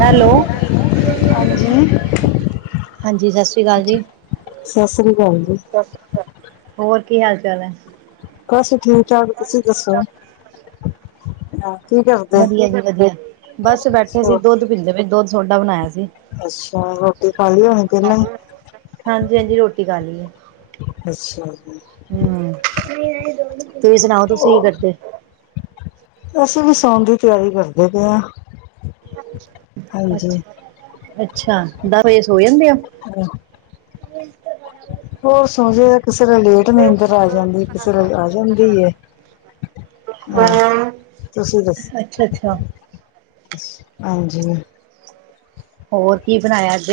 Hello, ਹਾਂਜੀ ਹਾਂਜੀ ਸਤਿ ਸ੍ਰੀ ਅਕਾਲ ਜੀ। ਸਤਿ ਸ੍ਰੀ ਅਕਾਲ ਜੀ। ਸਤਿ ਸ੍ਰੀ ਅਕਾਲ, ਹੋਰ ਕੀ ਹਾਲ-ਚਾਲ ਐ? ਬਸ ਠੀਕ ਠਾਕ ਤੁਸੀਂ ਦੱਸੋ? ਕੀ ਕਰਦੇ ਵਧੀਆ ਜੀ ਵਧੀਆ, ਬਸ ਬੈਠੇ ਸੀ ਹੋਰ ਦੁੱਧ ਪੀਂਦੇ ਪਏ ਦੁੱਧ ਸੋਡਾ ਬਣਾਇਆ ਸੀ। ਅੱਛਾ, ਰੋਟੀ ਖਾਲੀ ਹੋਣੀ ਪਹਿਲਾਂ? ਹਾਂਜੀ, ਹਾਂਜੀ ਰੋਟੀ ਖਾ ਲਈ ਐ। ਅੱਛਾ ਜੀ। ਹੂੰ, ਤੁਸੀਂ ਸੁਣਾਓ ਤੁਸੀਂ ਕੀ ਕਰਦੇ? ਅਸੀਂ ਵੀ ਸੌਣ ਦੀ ਤਿਆਰੀ ਕਰਦੇ ਪਏ ਆਂ। ਅੱਛਾ ਅੱਛਾ, ਦਸ ਵਜੇ ਸੋ ਜਾਂਦੇ ਆ? ਹਾਂ। [unintelligible] ਬਾਰਾ ਵਜ। ਹੋਰ ਸੋ ਜਈਦਾ ਕਿਸੇ ਵੇਲੇ ਲੇਟ ਨੀੰਦਰ ਆ ਜਾਂਦੀ ਏ, ਕਿਸੇ ਵੇਲੇ ਆ ਜਾਂਦੀ ਏ। ਹਾਂ, ਤੁਸੀਂ ਅੱਛਾ ਦੱਸੋ? ਅੱਛਾ। ਹਾਂਜੀ। ਹੋਰ ਕੀ ਬਣਾਇਆ, ਅੱਜ?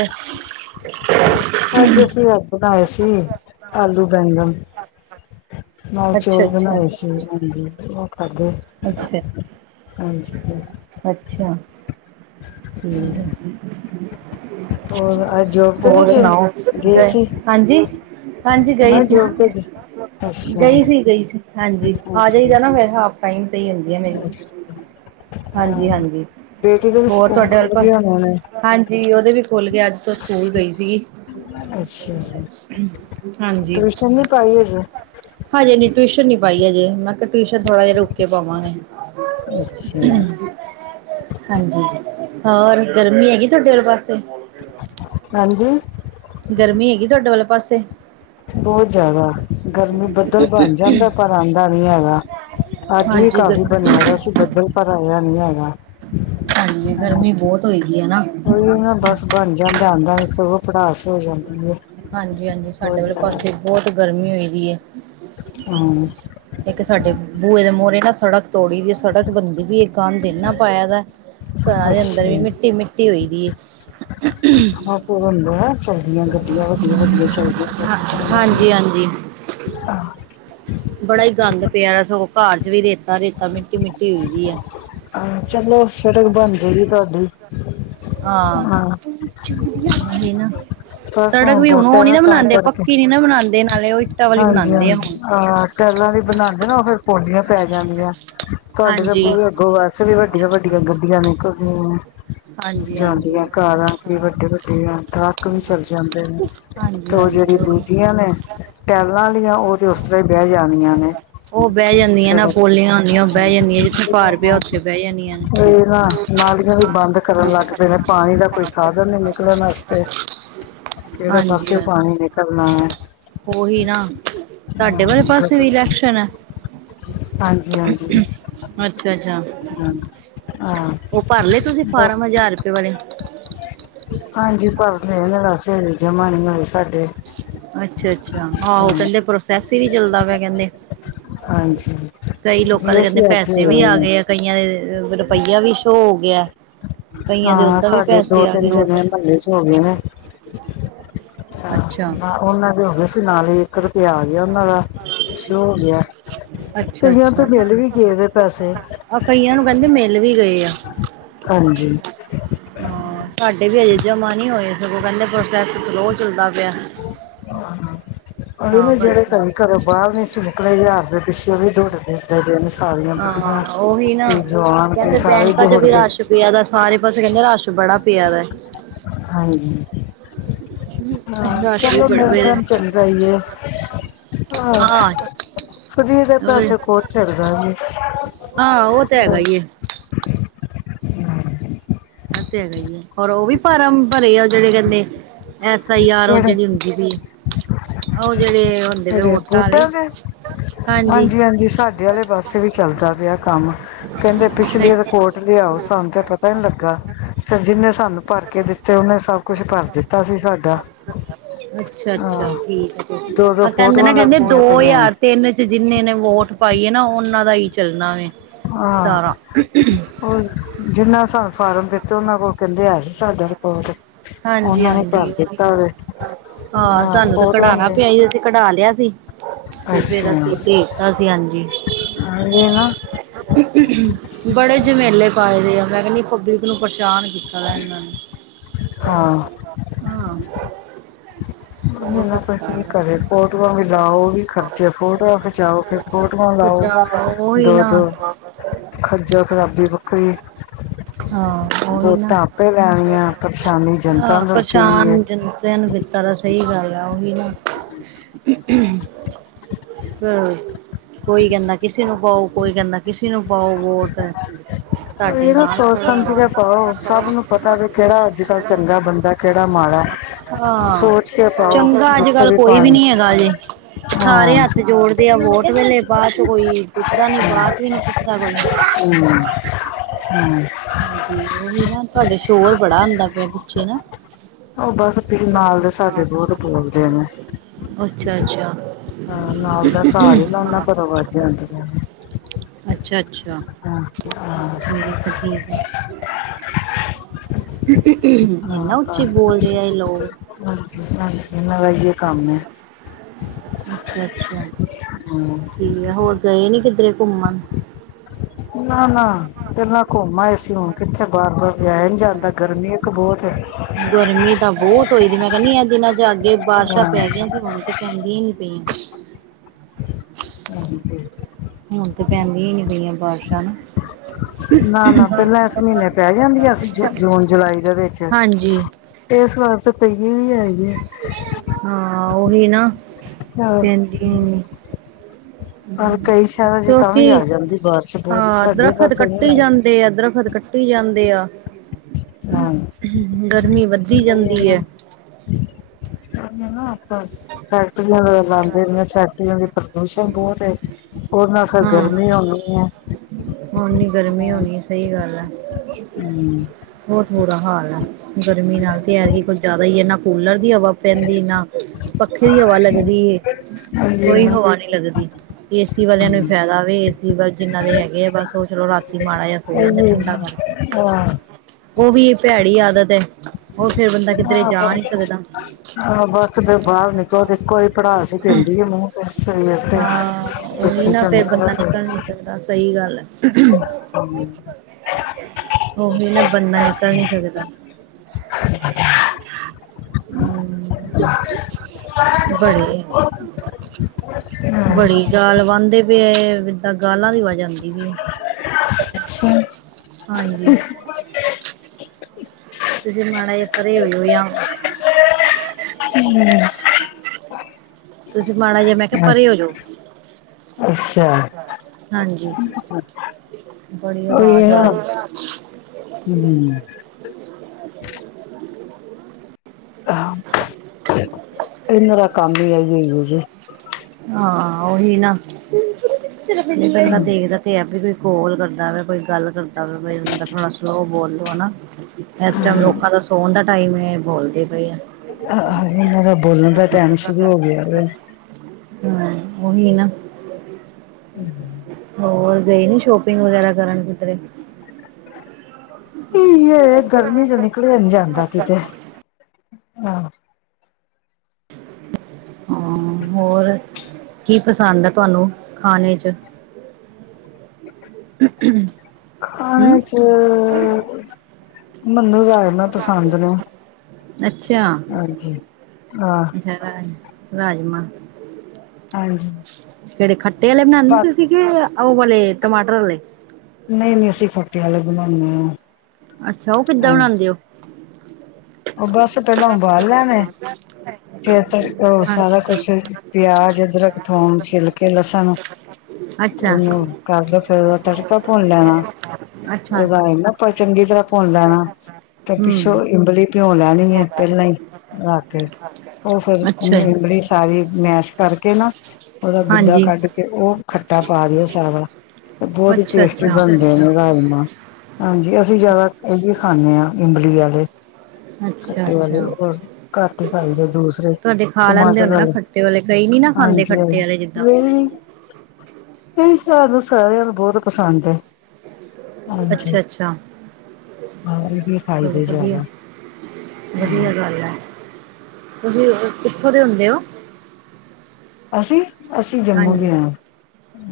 ਅੱਜ ਅਸੀਂ ਰਾਤੀ ਬਣਾਏ ਸੀ ਆਲੂ ਬੈਂਗਣ। ਨਾਲ ਅੱਛਾ ਚੋਲ ਅੱਛਾ ਬਣਾਏ ਸੀ, ਹਾਂਜੀ ਓਹ ਖਾਦੇ। ਅੱਛਾ। ਹਾਂਜੀ ਹਾਂ। ਅੱਛਾ, ਠੀਕ ਹੈ। ਹੋਰ ਅੱਜ ਜੋਬ ਤੇ ਨਹੀਂ ਹੋਰ ਗਏ ਸੁਣਾਓ, ਠੀਕ ਗਏ ਏ, ਸੀ ਹਾਂਜੀ? ਹਾਂਜੀ ਗਈ ਮੈਂ ਸੀ, ਜੋਬ ਤੇ ਗਈ ਅੱਛਾ ਗਈ ਸੀ ਗਈ ਸੀ ਹਾਂਜੀ ਆ ਹਾਂਜੀ ਜਾਈਦਾ ਨਾ ਫੇਰ ਹਾਫ। ਟਾਈਮ ਤੇ ਈ ਹੁੰਦੀ ਐ ਮੇਰੀ। [inaudible] ਹਾਂਜੀ-ਹਾਂਜੀ। ਬੇਟੀ ਦੇ ਵੀ ਹੋਰ ਸਕੂਲ ਤੁਹਾਡੇ ਵੱਲ ਖੁੱਲ ਗਏ ਪਾਸੇ ਹੋਣੇ ਹਾਂਜੀ ਉਹਦੇ ਵੀ ਖੁੱਲ ਗਏ ਅੱਜ ਤੋਂ ਸਕੂਲ ਗਈ ਸੀਗੀ। ਨੇ ਅੱਛਾ ਹਾਂਜੀ। ਟਿਊਸ਼ਨ ਨੀ ਪਾਈਏ ਜੀ। ਹਾਂਜੀ ਨੀ, ਟਿਊਸ਼ਨ ਨੀ ਪਾਈ ਹਜੇ, ਮੈਂ ਕਿਹਾ ਟਿਊਸ਼ਨ ਥੋੜ੍ਹਾ ਜਿਹਾ ਰੁਕੇ ਕੇ ਪਾਵਾਂਗੇ। ਅੱਛਾ ਹਮ। ਹਾਂਜੀ ਹੋਰ ਗਰਮੀ ਹੈਗੀ ਤੁਹਾਡੇ ਆਲੇ ਪਾਸੇ? ਹਾਂਜੀ? ਗਰਮੀ ਹੈਗੀ ਤੁਹਾਡੇ ਵਾਲੇ ਪਾਸੇ? ਬਹੁਤ ਜਿਆਦਾ ਗਰਮੀ ਬੱਦਲ ਬਣ ਜਾਂਦਾ। ਪਰ ਆਂਦਾ ਨੀ ਹੈਗਾ। ਅੱਜ ਵੀ ਹਾਂਜੀ ਕਾਫ਼ੀ ਗਰਮੀ ਬਣਿਆ ਦਾ ਸੀ ਬੱਦਲ, ਪਰ ਆਯਾ ਨੀ ਹੈਗਾ। ਹਾਂਜੀ, ਗਰਮੀ ਬੌਤ ਹੋਈ ਦੀ ਏ ਨਾ। ਔਹੀ ਨਾ ਬਸ ਬਣ ਜਾਂਦਾ ਏ, ਆਂਦਾ ਨੀ, ਸਗੋਂ ਪੜਾਸ ਹੋ ਜਾਂਦੀ ਏ। ਹਾਂਜੀ-ਹਾਂਜੀ ਸਾਡੇ ਵਾਲੇ ਪਾਸੇ ਬੋਤ ਗਰਮੀ ਹੋਈ ਦੀ ਏ। ਹਾਂ। ਇੱਕ ਸਾਡੇ ਬੂਏ ਦੇ ਮੋਹਰੇ ਨਾ, ਸੜਕ ਤੋੜੀ ਦੀ ਏ, ਸੜਕ ਬਣਦੀ ਬੀ ਏ। ਗਾਂਦ ਈਨਾਂ ਪਾਇਆ ਦਾ ਏ, ਘਰਾਂ ਦੇ ਅੰਦਰ ਵੀ ਅੱਛਾ ਮਿੱਟੀ-ਮਿੱਟੀ ਹੋਈ ਦੀ ਏ। ਮਾਂ ਕੋਲ ਹੁੰਦਾ ਏ, ਤੁਆਡੀਆਂ ਗੱਡੀਆਂ ਵਡੀਆਂ-ਵਡੀਆਂ [unintelligible] ਤੱਕ ਪਾਵਾਂਗੇ। ਹਾਂਜੀ ਹਾਂਜੀ ਆਹ। ਬੜਾ ਈ ਗੰਦ ਪਿਆ, ਸਗੋਂ ਘਰ ਚ ਵੀ ਰੇਤਾ-ਰੇਤਾ, ਮਿੱਟੀ-ਮਿੱਟੀ ਹੋਈਦੀ ਏ। ਆਹ ਚਲੋ ਸੜਕ ਬਣ ਜੇਗੀ ਤੁਹਾਡੀ। ਆਂ, ਹਾਂ ਓਹੀ ਨਾ। ਬਸ ਸੜਕ ਵੀ ਹੁਣ ਵੋਟ ਔਹ ਹੈ ਨੀ ਨਾ ਬਣਾਂਦੇ, ਪੱਕੀ ਨੀ ਨਾ ਬਣਾਂਦੇ, ਨਾਲੇ ਉਹੀ। ਹਾਂਜੀ-ਹਾਂਜੀ ਆ। ਟੈਲਾਂ ਦੀ ਬਣਾਂਦੇ ਨਾ, ਉਹ ਫਿਰ ਪੌਲੀਆਂ ਪੈ ਜਾਂਦੀਆਂ, ਤੁਹਾਡੇ ਤੇ ਹਾਂਜੀ ਬੂਹੇ ਅੱਗੋਂ ਵੇਸ ਵੈਸੇ ਵੀ ਵੱਡੀਆਂ-ਵੱਡੀਆਂ ਗੱਡੀਆਂ ਨਿਕਲਦੀਆਂ। ਹਾਂਜੀ ਹਾਂਜੀ ਜਾਂਦੀਆਂ ਕਾਰਾਂ ਕੀ, ਵੱਡੇ-ਵੱਡੇ ਆ ਟਰੱਕ ਵੀ ਚਲੇ ਜਾਂਦੇ ਨੇ। ਹਾਂਜੀ ਤੇ ਔਹ ਹਾਂਜੀ ਜਿਹੜੀ ਉਹ ਦੂਜੀਆਂ ਨੇ, ਟੈਲਾਂ ਆਲਿਆਂ, ਔਹ ਤੇ ਉਸ ਤਰ੍ਹਾਂ ਈ ਬੇਹ ਜਾਣੀਆਂ ਨੇ। ਉਹ ਬਹਿ [unintelligible] ਓਹੀ ਜਾਂਦੀਆਂ ਨਾ ਪੋਲੀਆਂ ਹੁੰਦੀਆਂ ਬਹਿ ਜਾਂਦੀਆਂ ਜਿੱਥੇ ਭਾਰ ਪਿਆ ਉੱਥੇ ਬਹਿ ਜਾਂਦੀਆਂ ਨੇ ਨਾ। ਨਾਲੀਆਂ ਵੀ ਬੰਦ ਕਰਨ ਲੱਗ ਪਏ ਨੇ, ਪਾਣੀ ਦਾ ਕੋਈ ਸਾਧਨ ਨਈ ਨਿਕਲਣ ਆਸਤੇ। ਕਿਹੜੇ ਹਾਂਜੀ ਪਾਸੇਓ ਪਾਣੀ ਨਿਕਲਣਾ ਏ? ਉਹੀ ਨਾ, ਤੁਹਾਡੇ ਵਾਲੇ ਪਾਸੇ ਵੀ ਗਟਰ ਇਲੈਕਸ਼ਨ ਐ? ਅੱਛਾ-ਅੱਛਾ। ਹਨ, ਆਹ। ਔਹ ਭਰ ਲਏ ਤੁਸੀਂ ਫਾਰਮ, ਹਜ਼ਾਰ ਰੁਪਏ ਵਾਲੇ? ਹਾਂਜੀ ਭਰ ਲਏ ਨੇ ਵੈਸੇ, ਅਜੇ ਜਮਾ ਨਈ ਹੋਏ ਸਾਡੇ। ਅੱਛਾ-ਅੱਛਾ, ਹਾਂ ਔਹ ਕਹਿੰਦੇ, ਪ੍ਰੋਸੈਸ ਈ ਨੀ ਚੱਲਦਾ ਪਿਆ ਕਹਿੰਦੇ। ਹਾਂਜੀ। ਕਈ ਲੋਕਾਂ ਦੇ ਗਏ ਕਹਿੰਦੇ, ਸੀ ਅੱਜ ਪੈਸੇ ਵੀ ਹੋਏ ਆ ਨੇ ਗਏ ਏ, ਕਈਆਂ ਦੇ ਰੁਪਈਆ ਵੀ ਸ਼ੋ ਹੋ ਗਿਆ ਐ। ਹਾਂ, ਸਾਡੇ ਦੋ, ਤਿੰਨ ਗਏ ਨੇ ਜਿੰਨੀਆਂ ਮਲੇ ਚ ਹੋ ਗਏ ਨੇ। ਅੱਛਾ, ਅੱਛਾ ਨਾ ਉਹਨਾਂ ਦੇ ਹੋ ਗਏ ਸੀ, ਨਾਲ ਈ ਇੱਕ ਰੁਪਇਆ ਆ ਗਿਆ ਉਹਨਾਂ ਦਾ। ਜੋ ਹੋ ਗਿਆ ਏ, ਅੱਛਾ ਕਈਆਂ ਤੇ ਮਿੱਲ ਵੀ ਗਏ ਦੇ ਪੈਸੇ। ਆ ਕਈਆਂ ਨੂੰ ਕੇਂਦੇ ਮਿਲ ਵੀ ਗਏ ਆ। ਹਾਂਜੀ। ਹਾਂ ਸਾਡੇ ਵੀ ਹਜੇ ਜਮਾਂ ਨਈ ਹੋਏ, ਸਗੋਂ ਕੇਂਦੇ ਪ੍ਰੋਸੈਸ ਸਲੋਅ ਚੱਲਦਾ ਪਿਆ। ਉਹੀ ਤਾਂ ਨਾ, ਜੇਹੜੇ ਕਰਕੇ ਕਦੀ ਘਰੋਂ ਬਾਰ ਨੀ ਸੀ ਨਿਕਲੇ, ਹਜ਼ਾਰ ਦੇ ਇਸ ਲਈ ਵੀ ਦੌੜਦੇ [unintelligible] ਨੇ ਸਾਰੀਆਂ ਹਾਂ ਬੁਢੀਆਂ, ਉਹੀ ਨਾ ਤੇ ਜਵਾਨ ਕੀ, ਕਹਿੰਦੇ ਸਾਰੇ ਈ ਬੈਂਕਾਂ ਚ ਦੌੜ ਵੀ ਗਏ। ਰਸ਼ ਪਿਆ ਦਾ ਏ, ਸਾਰੇ ਪਾਸੇ ਕੇਂਦੇ ਰਾਸ਼ ਬੜਾ ਪਿਆ ਦਾ ਏ। ਹਾਂਜੀ। ਹਾਂ ਰਸ਼ ਵੀ ਚਲੋ ਬੜੇ ਮਿਲ ਪਏ ਦੇ ਜਾਣ ਚੰਗਾ ਈ ਏ, ਆਹ। ਹਾਂ ਫਰੀ ਦੇ ਪੈਸੇ ਕੋਨ ਚਲਦਾ ਵੇ। ਹਾਂ ਔਹ ਤੇ ਹੈਗਾ ਈ ਏ। ਏਹ ਤੇ ਹੈਗਾ ਈ ਏ, ਹੋਰ ਔਹ ਵੀ ਫ਼ਾਰਮ ਭਰੇ ਆ ਜੇੜੇ ਕਹਿੰਦੇ ਐਸ ਆਈ ਆਰ ਔਹ ਕਿਹੜੇ ਜੇੜੀ ਹੁੰਦੀ ਬੀ। ਔਹ ਜੇੜੇ ਹੁੰਦੇ ਬਏ ਕਿਹੜੇ ਵੋਟਾਂ ਆਲੇ, ਬੂਟਾਂ ਦੇ ਹਾਂਜੀ। ਹਾਂਜੀ, ਸਾਡੇ ਆਲੇ ਪਾਸੇ ਵੀ ਚੱਲਦਾ ਪਿਆ ਕੰਮ, ਕਹਿੰਦੇ ਪਿਛਲੀ ਰਕੋਟ ਲਿਆਓ, ਸਾਨੂੰ ਤੇ ਪਤਾ ਪਯਾ ਨੀ ਲੱਗਾ, ਫਿਰ ਜਿੰਨੇ ਸਾਨੂੰ ਭਰ ਕੇ ਦਿੱਤੇ, ਔਨੇ ਸਵ ਕੁਛ ਭਰ ਦਿੱਤਾ ਸੀ ਸਾ ਦਾ। ਅੱਛਾ-ਅੱਛਾ, ਠੀਕ ਏ ਫੇਰ, ਹਾਂ ਕੇਂਦੇ ਫੋਟੋਆਂ ਨੇ, ਕਹਿੰਦੇ ਲੱਗਦੀਆਂ ਦੋ ਪਈਆਂ ਨੇ ਯਾਰ ਤਿੰਨ ਜਿੰਨੇ ਨੇ ਵੋਟ ਪਾਈਏ ਨਾ ਉਹਨਾਂ ਦਾ ਹੀ ਚੱਲਣਾ ਵੇ ਆਹ ਸਾਰਾ। ਜਿੰਨਾ ਸਾਨੂੰ ਫਾਰਮ ਦਿੱਤੇ, ਉਹਨਾਂ ਕੋਲ ਕਹਿੰਦੇ ਆ ਸੀ ਸਾਡਾ ਰਿਕਾਰਡ। ਉਹਨਾਂ ਨੇ ਕਰ ਹਾਂਜੀ-ਹਾਂਜੀ, ਦਿੱਤਾ ਵੇ ਹਾਂ ਸਾਨੂੰ ਤੇ ਫੋਟੋਆਂ ਕਢਾਨਾ ਨੇ ਪਿਆ ਈ। ਅਸੀਂ ਕਢਾ ਲਿਆ ਸੀ ਤੇ ਫੇਰ ਅਸੀਂ ਭੇਜਤਾ ਸੀ ਹਾਂਜੀ। ਆ ਗਏ ਨਾ। ਬੜੇ ਜਮੇਲੇ ਪਾਏ ਦੇ ਆ, ਮੈਂ ਕਹਿੰਦੀ ਪਬਲਿਕ ਨੂੰ ਪਰੇਸ਼ਾਨ ਕੀਤਾ ਕੀਤਾ ਦਾ ਏਨਾ ਨੇ। ਹਾਂ। ਆਹ। ਨਾ ਕੋ ਕੀ ਕਰੇ ਫੋਟੋਆਂ ਵੀ ਲਾਓ ਵੀ ਖਰਚੇ, ਫੋਟੋਆਂ ਖਿਚਾਓ ਫਿਰ ਫੋਟੋਆਂ ਲਾਓ। ਉਹ ਹੀ ਨਾ। ਦੋ-ਦੋ ਖੱਜਲ ਖਰਾਬੀ ਵੱਖਰੀ ਹਾਂ ਉਹੀ ਨਾ ਵੋਟਾਂ ਆਪੇ ਲੈਣੀਆਂ ਪਰੇਸ਼ਾਨੀ ਜਨਤਾ ਹਾਂ ਨੂੰ ਦਿੱਤੀ ਹੋਈ ਏ ਪਰੇਸ਼ਾਨ [unintelligible] ਤਾਂ ਸਹੀ ਗੱਲ ਆ ਉਹੀ ਨਾ ਹ ਕੋਈ ਕਹਿੰਦਾ ਕਿਸੇ ਨੂੰ ਕਾਓ, ਕੋਈ ਕਹਿੰਦਾ ਕਿਸੇ ਨੂੰ ਪਾਓ ਵੋਟ ਤੁਹਾਡੇ ਇਹ ਨਾ ਨਾਲ ਸੋਚ ਖੜਾ। ਸਮਝ ਕੇ ਪਾਓ ਸਭ ਨੂੰ ਪਤਾ ਵੀ ਕਿਹੜਾ ਅੱਜ ਕੱਲ੍ਹ ਚੰਗਾ ਬੰਦਾ ਕਿਹੜਾ ਮਾੜਾ ਹਾਂ, ਸੋਚ ਕੇ ਪਾਓ ਚੰਗਾ ਜਿੱਥੇ ਅੱਜ-ਕੱਲ ਕੋਈ ਵੀ ਪਾਣੀ ਨੀ ਹੈਗਾ ਜੇ। ਸਾਰੇ ਹਾਂ ਹੱਥ ਜੋੜਦੇ ਆ ਵੋਟ ਵੇਲੇ ਬਾਅਦ ਚ ਕੋਈ ਪੁੱਛਦਾ ਨੀ ਬਾਤ। ਨੀ ਪੁੱਛਦਾ ਕੋਈ। ਹਮ [unintelligible] ਹਾਂਜੀ ਉਹੀ ਨਾ, ਤੁਹਾਡੇ ਸ਼ੋਰ ਬੜਾ ਆਂਦਾ ਪਿਆ ਪਿੱਛੇ ਨਾ। ਉਹ ਬਸ ਫ ਨਾਲ ਦੇ ਸਾਡੇ ਬਹੁਤ ਬੋਲਦੇ ਨੇ। ਅੱਛਾ-ਅੱਛਾ। ਹਾਂ ਨਾਲ ਦਾ ਘਰ ਏ ਨਾ, ਉਹਨਾਂ ਘਰੋਂ ਵਾਜਾ ਆਂਦੀਆਂ ਨੇ। ਅੱਛਾ-ਅੱਛਾ, ਹਾਂ ਹਾਂ ਠੀਕ ਏ, ਠੀਕ ਏ। ਹਾਂ ਬਸ, ਬੋਲਦੇ ਆ ਇਹ ਲੋਕ ਹਾਂਜੀ ਇਹਨਾਂ ਦਾ ਏਹੀ ਕੰਮ ਏ। [inaudible] ਅੱਛਾ-ਅੱਛਾ। ਹਮ ਠੀਕ ਏ, ਹੋਰ ਗਏ ਨੀ ਕਿਧਰੇ ਘੁੰਮਣ? ਨਾ-ਨਾ ਪੇਲਾਂ ਘੁੰਮਾ ਆਏ ਸੀ ਹੁਣ ਕਿੱਥੇ ਬਾਰ-ਬਾਰ ਜਾਇਆ ਨੀ ਜਾਂਦਾ ਗਰਮੀ ਬਹੁਤ ਹੈ ਗਰਮੀ ਤਾਂ ਬਹੁਤ ਹੋਈ ਦੀ ਮੈਂ ਕਹਿੰਦੀ ਐ, ਇਹ ਦਿਨਾਂ ਚ ਅੱਗੇ ਬਾਰਿਸ਼ਾਂ ਹਾਂ ਪੈ ਗਈਆਂ ਸੀ, ਹੋਣ ਤੇ ਪੈਂਦੀਆਂ ਹੀ ਨੀ ਪਈਆਂ। ਹਾਂਜੀ। ਹੁਣ ਤੇ ਪੈਂਦੀਆਂ ਹੀ ਨੀ ਪਈਆਂ ਬਾਰਿਸ਼ਾਂ ਨਾ। ਨਾ-ਨਾ ਪਹਿਲਾਂ ਇਸ ਮਹੀਨੇ ਪੈ ਜਾਂਦੀਆ ਸੀ, ਜ ਜੂਨ ਜੁਲਾਈ ਦੇ ਵਿੱਚ ਹਾਂਜੀ ਇਸ ਵਾਰ ਤੇ ਪਈਏ ਵਿ ਏ। ਹਾਂ ਉਹੀ ਨਾ, ਹਾਂ ਪੈਂਦੀਆਂ ਹੀ ਨੀ। ਪਰ ਕਈ ਸ਼ਹਿਰਾਂ ਚ ਤਾਂ ਵੀ ਕਿਉਂਕਿ ਆ ਜਾਂਦੀ ਬਾਰਿਸ਼ ਬਹੁਤ ਹਾਂ, ਸਾਡੇ ਦਰਖਤ ਪਾਸੇ ਨਹੀਂ ਕੱਟੀ ਆਈ ਜਾਂਦੇ ਆ। ਦਰਖਤ ਕੱਟ ਕੱਟੇ ਜਾਂਦੇ ਆ, ਹਾਂ ਗਰਮੀ ਵੱਧਦੀ ਉਹੀ ਹੈ ਜਾਂਦੀ ਨਾ ਐ। ਉਹੀ ਨਾ ਬਸ ਫੈਕਟਰੀਆਂ ਲਗਾਦੇ ਰਏ ਫੈਕਟਰੀਆਂ ਦੀ ਪ੍ਰਦੂਸ਼ਣ ਬਹੁਤ ਏ, ਉਹਦੇ ਨਾਲ ਫਿਰ ਗਰਮੀ ਹੋਣੀ ਐ। ਔਨੀ ਗਰਮੀ ਹੋਣੀ ਸਹੀ ਗੱਲ ਹੈ। ਹਮ ਬਹੁਤ ਬੁਰਾ ਹਾਲ ਹੈ ਗਰਮੀ ਨਾਲ ਤੇ ਹੈ ਆਤੀ ਕੁਝ ਜ਼ਿਆਦਾ ਹੀ ਇਨਾ ਕੂਲਰ ਦੀ ਹਵਾ ਪੈਂਦੀ, ਨਾ ਪੱਖੇ ਦੀ ਹਵਾ ਲੱਗਦੀ, ਉਹੀ ਹੈ ਕੋਈ ਨਾ ਹਵਾ ਨੀ ਲੱਗਦੀ। ਏਸੀ ਵਾਲਿਆਂ ਨੂੰ ਵੀ ਫਾਇਦਾ ਵੇ, ਏਸੀ ਵਾਲ ਜਿੰਨਾ ਦੇ ਹੈਗੇ ਆ ਬਸ ਉਹ ਚਲੋ ਰਾਤੀ ਮਾੜਾ ਜ ਸੋ ਜਾਂਦੇ ਉਹੀ ਹੈ ਠੰਡਾ ਨਾ ਕਰਕੇ, ਹਾਂ ਉਹ ਵੀ ਭੈੜੀ ਆਦਤ ਏ ਬੰਦਾ ਕਿੱਧਰੇ ਜਾ ਆਹੋ ਨੀ ਸਕਦਾ। ਬਸ ਫਿਰ ਬਾਹਰ ਨਿਕਲੋ ਤੇ ਇੱਕੋ ਹੀ ਪੜਾਸ ਹੀ ਪੈਂਦੀ ਹੈ ਮੂੰਹ ਤੇ ਸਰੀਰ ਤੇ ਹਾਂ ਉਹੀ ਏਸੀ ਨਾ ਚੋਂ ਫੇਰ ਨਿਕਲੋ ਬੰਦਾ ਤੇ ਨਿਕਲ ਨੀ ਸਕਦਾ। ਸਹੀ ਗੱਲ ਏ। ਉਹੀ ਨਾ ਬੰਦਾ ਨਿਕਲ ਨੀ ਸਕਦਾ। ਹਮ। ਬੜੀ, ਬੜੀ ਗਾਲ ਵੰਦੇ ਪਏ ਇਦਾਂ ਗਾਲਾਂ ਦੀ ਆਵਾਜ਼ ਆਦੀ ਪਈ ਹੈ। ਅੱਛਾ ਹਾਂਜੀ ਤੁਸੀਂ ਮਾੜਾ ਜਿਹਾ ਪਰੇ ਹੋ ਜੋ ਯਾ ਤੁਸੀਂ ਮਾੜਾ ਜਿਹਾ ਮੈਂ ਕਿਹਾ ਪਰੇ ਹੋ ਜੋ। ਅੱਛਾ ਹਾਂਜੀ ਬੜੀ ਉਹੀ ਹੈ ਆਵਾਜ਼ ਨਾ ਆ ਰਹੀ। ਹਮ [unintelligible] ਹਾਂ ਇਹਨਾਂ ਦਾ ਕੰਮ ਹੀ ਆਹੀ ਏ ਜੀ। ਹਾਂ ਉਹੀ ਨਾ, ਬਦਾ ਦੇਖਦਾ ਤੇ ਵੀ ਕੋਈ ਕੋਲ ਕਰਦਾ ਪਿਆ ਕੋਈ ਗੱਲ ਕਰਦਾ ਪਿਆ ਕੋ ਬੰਦਾ ਥੋੜਾ ਸਲੋਅ ਬੋਲੋ ਹਨਾ। ਇਸ ਟਾਈਮ ਲੋਕਾਂ ਦਾ ਸੋਣ ਦਾ ਟਾਈਮ ਬੋਲਦੇ ਪਏ ਆ। ਆਹ ਇਹਨਾਂ ਦਾ ਬੋਲਣ ਦਾ ਟਾਮ ਸ਼ੁਰੂ ਹੋ ਗਿਆ ਵੇ। ਹਾਜੀ ਉਹੀ ਨਾ। ਹਮ ਹਮ [unintelligible] ਹੋਰ ਗਏ ਨੀ ਸ਼ੋਪਿੰਗ ਵਗੈਰਾ ਕਰਨ ਕਿਧਰੇ। ਕੀ ਹੈ ਗਰਮੀ ਚ ਨਿਕਲ ਨ ਜਾਂਦਾ ਕਿਤੇ ਹ। ਹਾਂ ਹੋਰ ਕੀ ਪਸੰਦ ਹੈ ਤੁਹਾਨੂੰ ਖਾਨੇ ਚ। ਖਾਣੇ ਹਮ ਚ ਮੈਨੂੰ ਰਾਜਮਾ ਪਸੰਦ ਨੇ। ਹਾਂਜੀ ਹਾਂ ਅੱਛਾ-ਅੱਛਾ ਰਾਜ ਰਾਜਮਾ। ਹਾਂਜੀ। ਕਿਹੜੇ ਖੱਟੇ ਵਾਲੇ ਬਣਾਦੇ ਬਸ ਤੁਸੀ ਕਿ ਉਹ ਵਾਲ਼ੇ ਟਮਾਟਰ ਵਾਲੇ। ਨਹੀ-ਨਹੀ ਅਸੀਂ ਖੱਟੇ ਵਾਲੇ ਬਨਾਨੇ ਹਾਂ। ਅੱਛਾ ਉਹ ਕਿੱਦਾਂ ਬਣਾਦੇ ਹੋ। ੳ ਬਸ ਪਹਿਲਾਂ ਉਬਾਲ ਲੈਣੇ [unintelligible] ਫੇਰ ਤ ਹਾਂ ਸਾਰਾ ਕੁਛ ਪਿਆਜ, ਅਧਰਕ, ਥੋਮ ਛਿਲ ਕੇ ਲਸਨ ਅੱਛਾ ਉਹਨੂੰ ਕਰ ਲੋ ਫੇਰ ਉਹਦਾ ਤੜਕਾ ਭੁੰਨ ਲੈਣਾ। ਅੱਛਾ ਰਾਜਮਾ ਪਈ ਚੰਗੀ ਤਰ੍ਹਾਂ ਭੁੰਨ ਲੈਣਾ ਤੇ ਪਿੱਛੋਂ ਹਮ ਇੰਮਲੀ ਪਿਉ ਲੈਣੀ ਹੈ ਪਹਿਲਾਂ ਹੀ ਰਿਲਾ ਕੇ। ਉਹ ਫਿਰ ਅੱਛਾ ਜੀ ਇਮਲੀ ਸਾਰੀ ਮੈਸ਼ ਕਰਕੇ ਨਾ ਉਹਦਾ ਗੁੱਦਾ ਹਾਂਜੀ ਕੱਢ ਤੇ ਉਹ ਖੱਟਾ ਪਾ ਦਿਓ ਸਾਰਾ ਤੇ ਬਹੁਤ ਹੀ ਅੱਛਾ ਟੇਸਟੀ ਅੱਛਾ ਬਣਦੇ ਨੇ ਰਾਜਮਾਂ। ਹਾਂਜੀ ਅਸੀ ਜਾਦਾ ਇਹ ਵੀ ਖਾਂਦੇ ਹਾਂ ਇਮਲੀ ਆਲੇ। ਅੱਛਾ ਖਟੇ ਵਾਲੇ ਅੱਛਾ ਘੱਟ ਹੀ ਖਾਈ ਦੇ ਨੇ। ਦੂਸਰੇ ਤੁਹਾਡੇ ਖਾ ਲੈਂਦੇ ਟਮਾਟਰ ਹੋਣੇ ਨਾ ਵਾਲੇ ਖੱਟੇ ਵਾਲੇ ਕਈ ਨੀ ਨਾ ਖਾਂਦੇ ਹਾਂਜੀ ਖੱਟੇ ਵਾਲੇ ਜਿੱਦਾਂ [unintelligible] ਇਹ ਸਾਨੂੰ ਸਾਰਿਆਂ ਨੂੰ ਬਹੁਤ ਪਸੰਦ ਹੈ। ਹਾਂਜੀ ਅੱਛਾ ਅੱਛਾ ਹਾਂ ਇਹ ਹੀ ਖਾਈ ਚਲੋ ਦੇ ਵਧੀਆ ਜਾਦਾ। ਵਧੀਆ ਗੱਲ ਹੈ, ਤੁਸੀਂ ਕਿੱਥੋਂ ਦੇ ਹੁੰਦੇ ਹੋ? ਅਸੀਂ-ਅਸੀਂ ਜੰਮੂ ਦੇ ਹਾਂਜੀ ਹਾਂ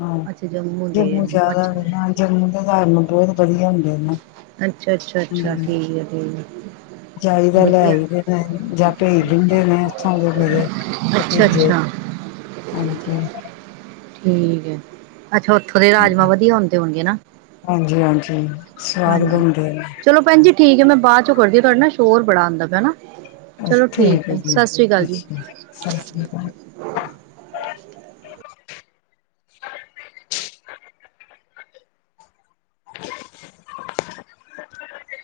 ਹ ਅੱਛਾ ਦੇ ਜੰਮੂ ਜ਼ਿਆਦਾ ਅੱਛਾ ਜੰਮੂ ਦੇ ਰਾਜਮਾ ਬਹੁਤ ਵਧੀਆ ਹੁੰਦੇ ਨੇ। ਅੱਛਾ ਅੱਛਾ [unintelligible] ਜਾਈਦਾ ਲੈ ਵਧੀਆ ਆਈ ਦੇ ਨੇ ਜਾਂ ਭੇਜ ਦਿੰਦੇ ਨੇ ਓਥੋਂ ਮੇਰੇ। ਭਤੀਜੇ ਅੱਛਾ-ਅੱਛਾ। ਹਾਂਜੀ। ਠੀਕ ਹੈ ਅੱਛਾ ਉੱਥੋਂ ਦੇ ਰਾਜਮਾਂ ਵਧੀਆ ਹੁੰਦੇ ਹੋਣਗੇ ਨਾ। ਹਾਂਜੀ ਹਾਂਜੀ ਸਵਾਦ ਹਾਂਜੀ ਬਣਦੇ ਨੇ। ਚਲੋ ਭੈਣਜੀ ਠੀਕ ਹੈ ਮੈਂ ਬਾਦ ਚੋਂ ਕਰਦੀ ਹ ਤੁਹਾਡੇ ਸ਼ੋਰ ਬੜਾ ਆਉਂਦਾ ਪਿਆ ਹਨਾ। ਚਲੋ ਠੀਕ ਹੈ, ਸਤਿ ਸ੍ਰੀ ਅਕਾਲ ਜੀ। ਸਤਿ ਸ਼੍ਰੀ ਅਕਾਲ। [unintelligible]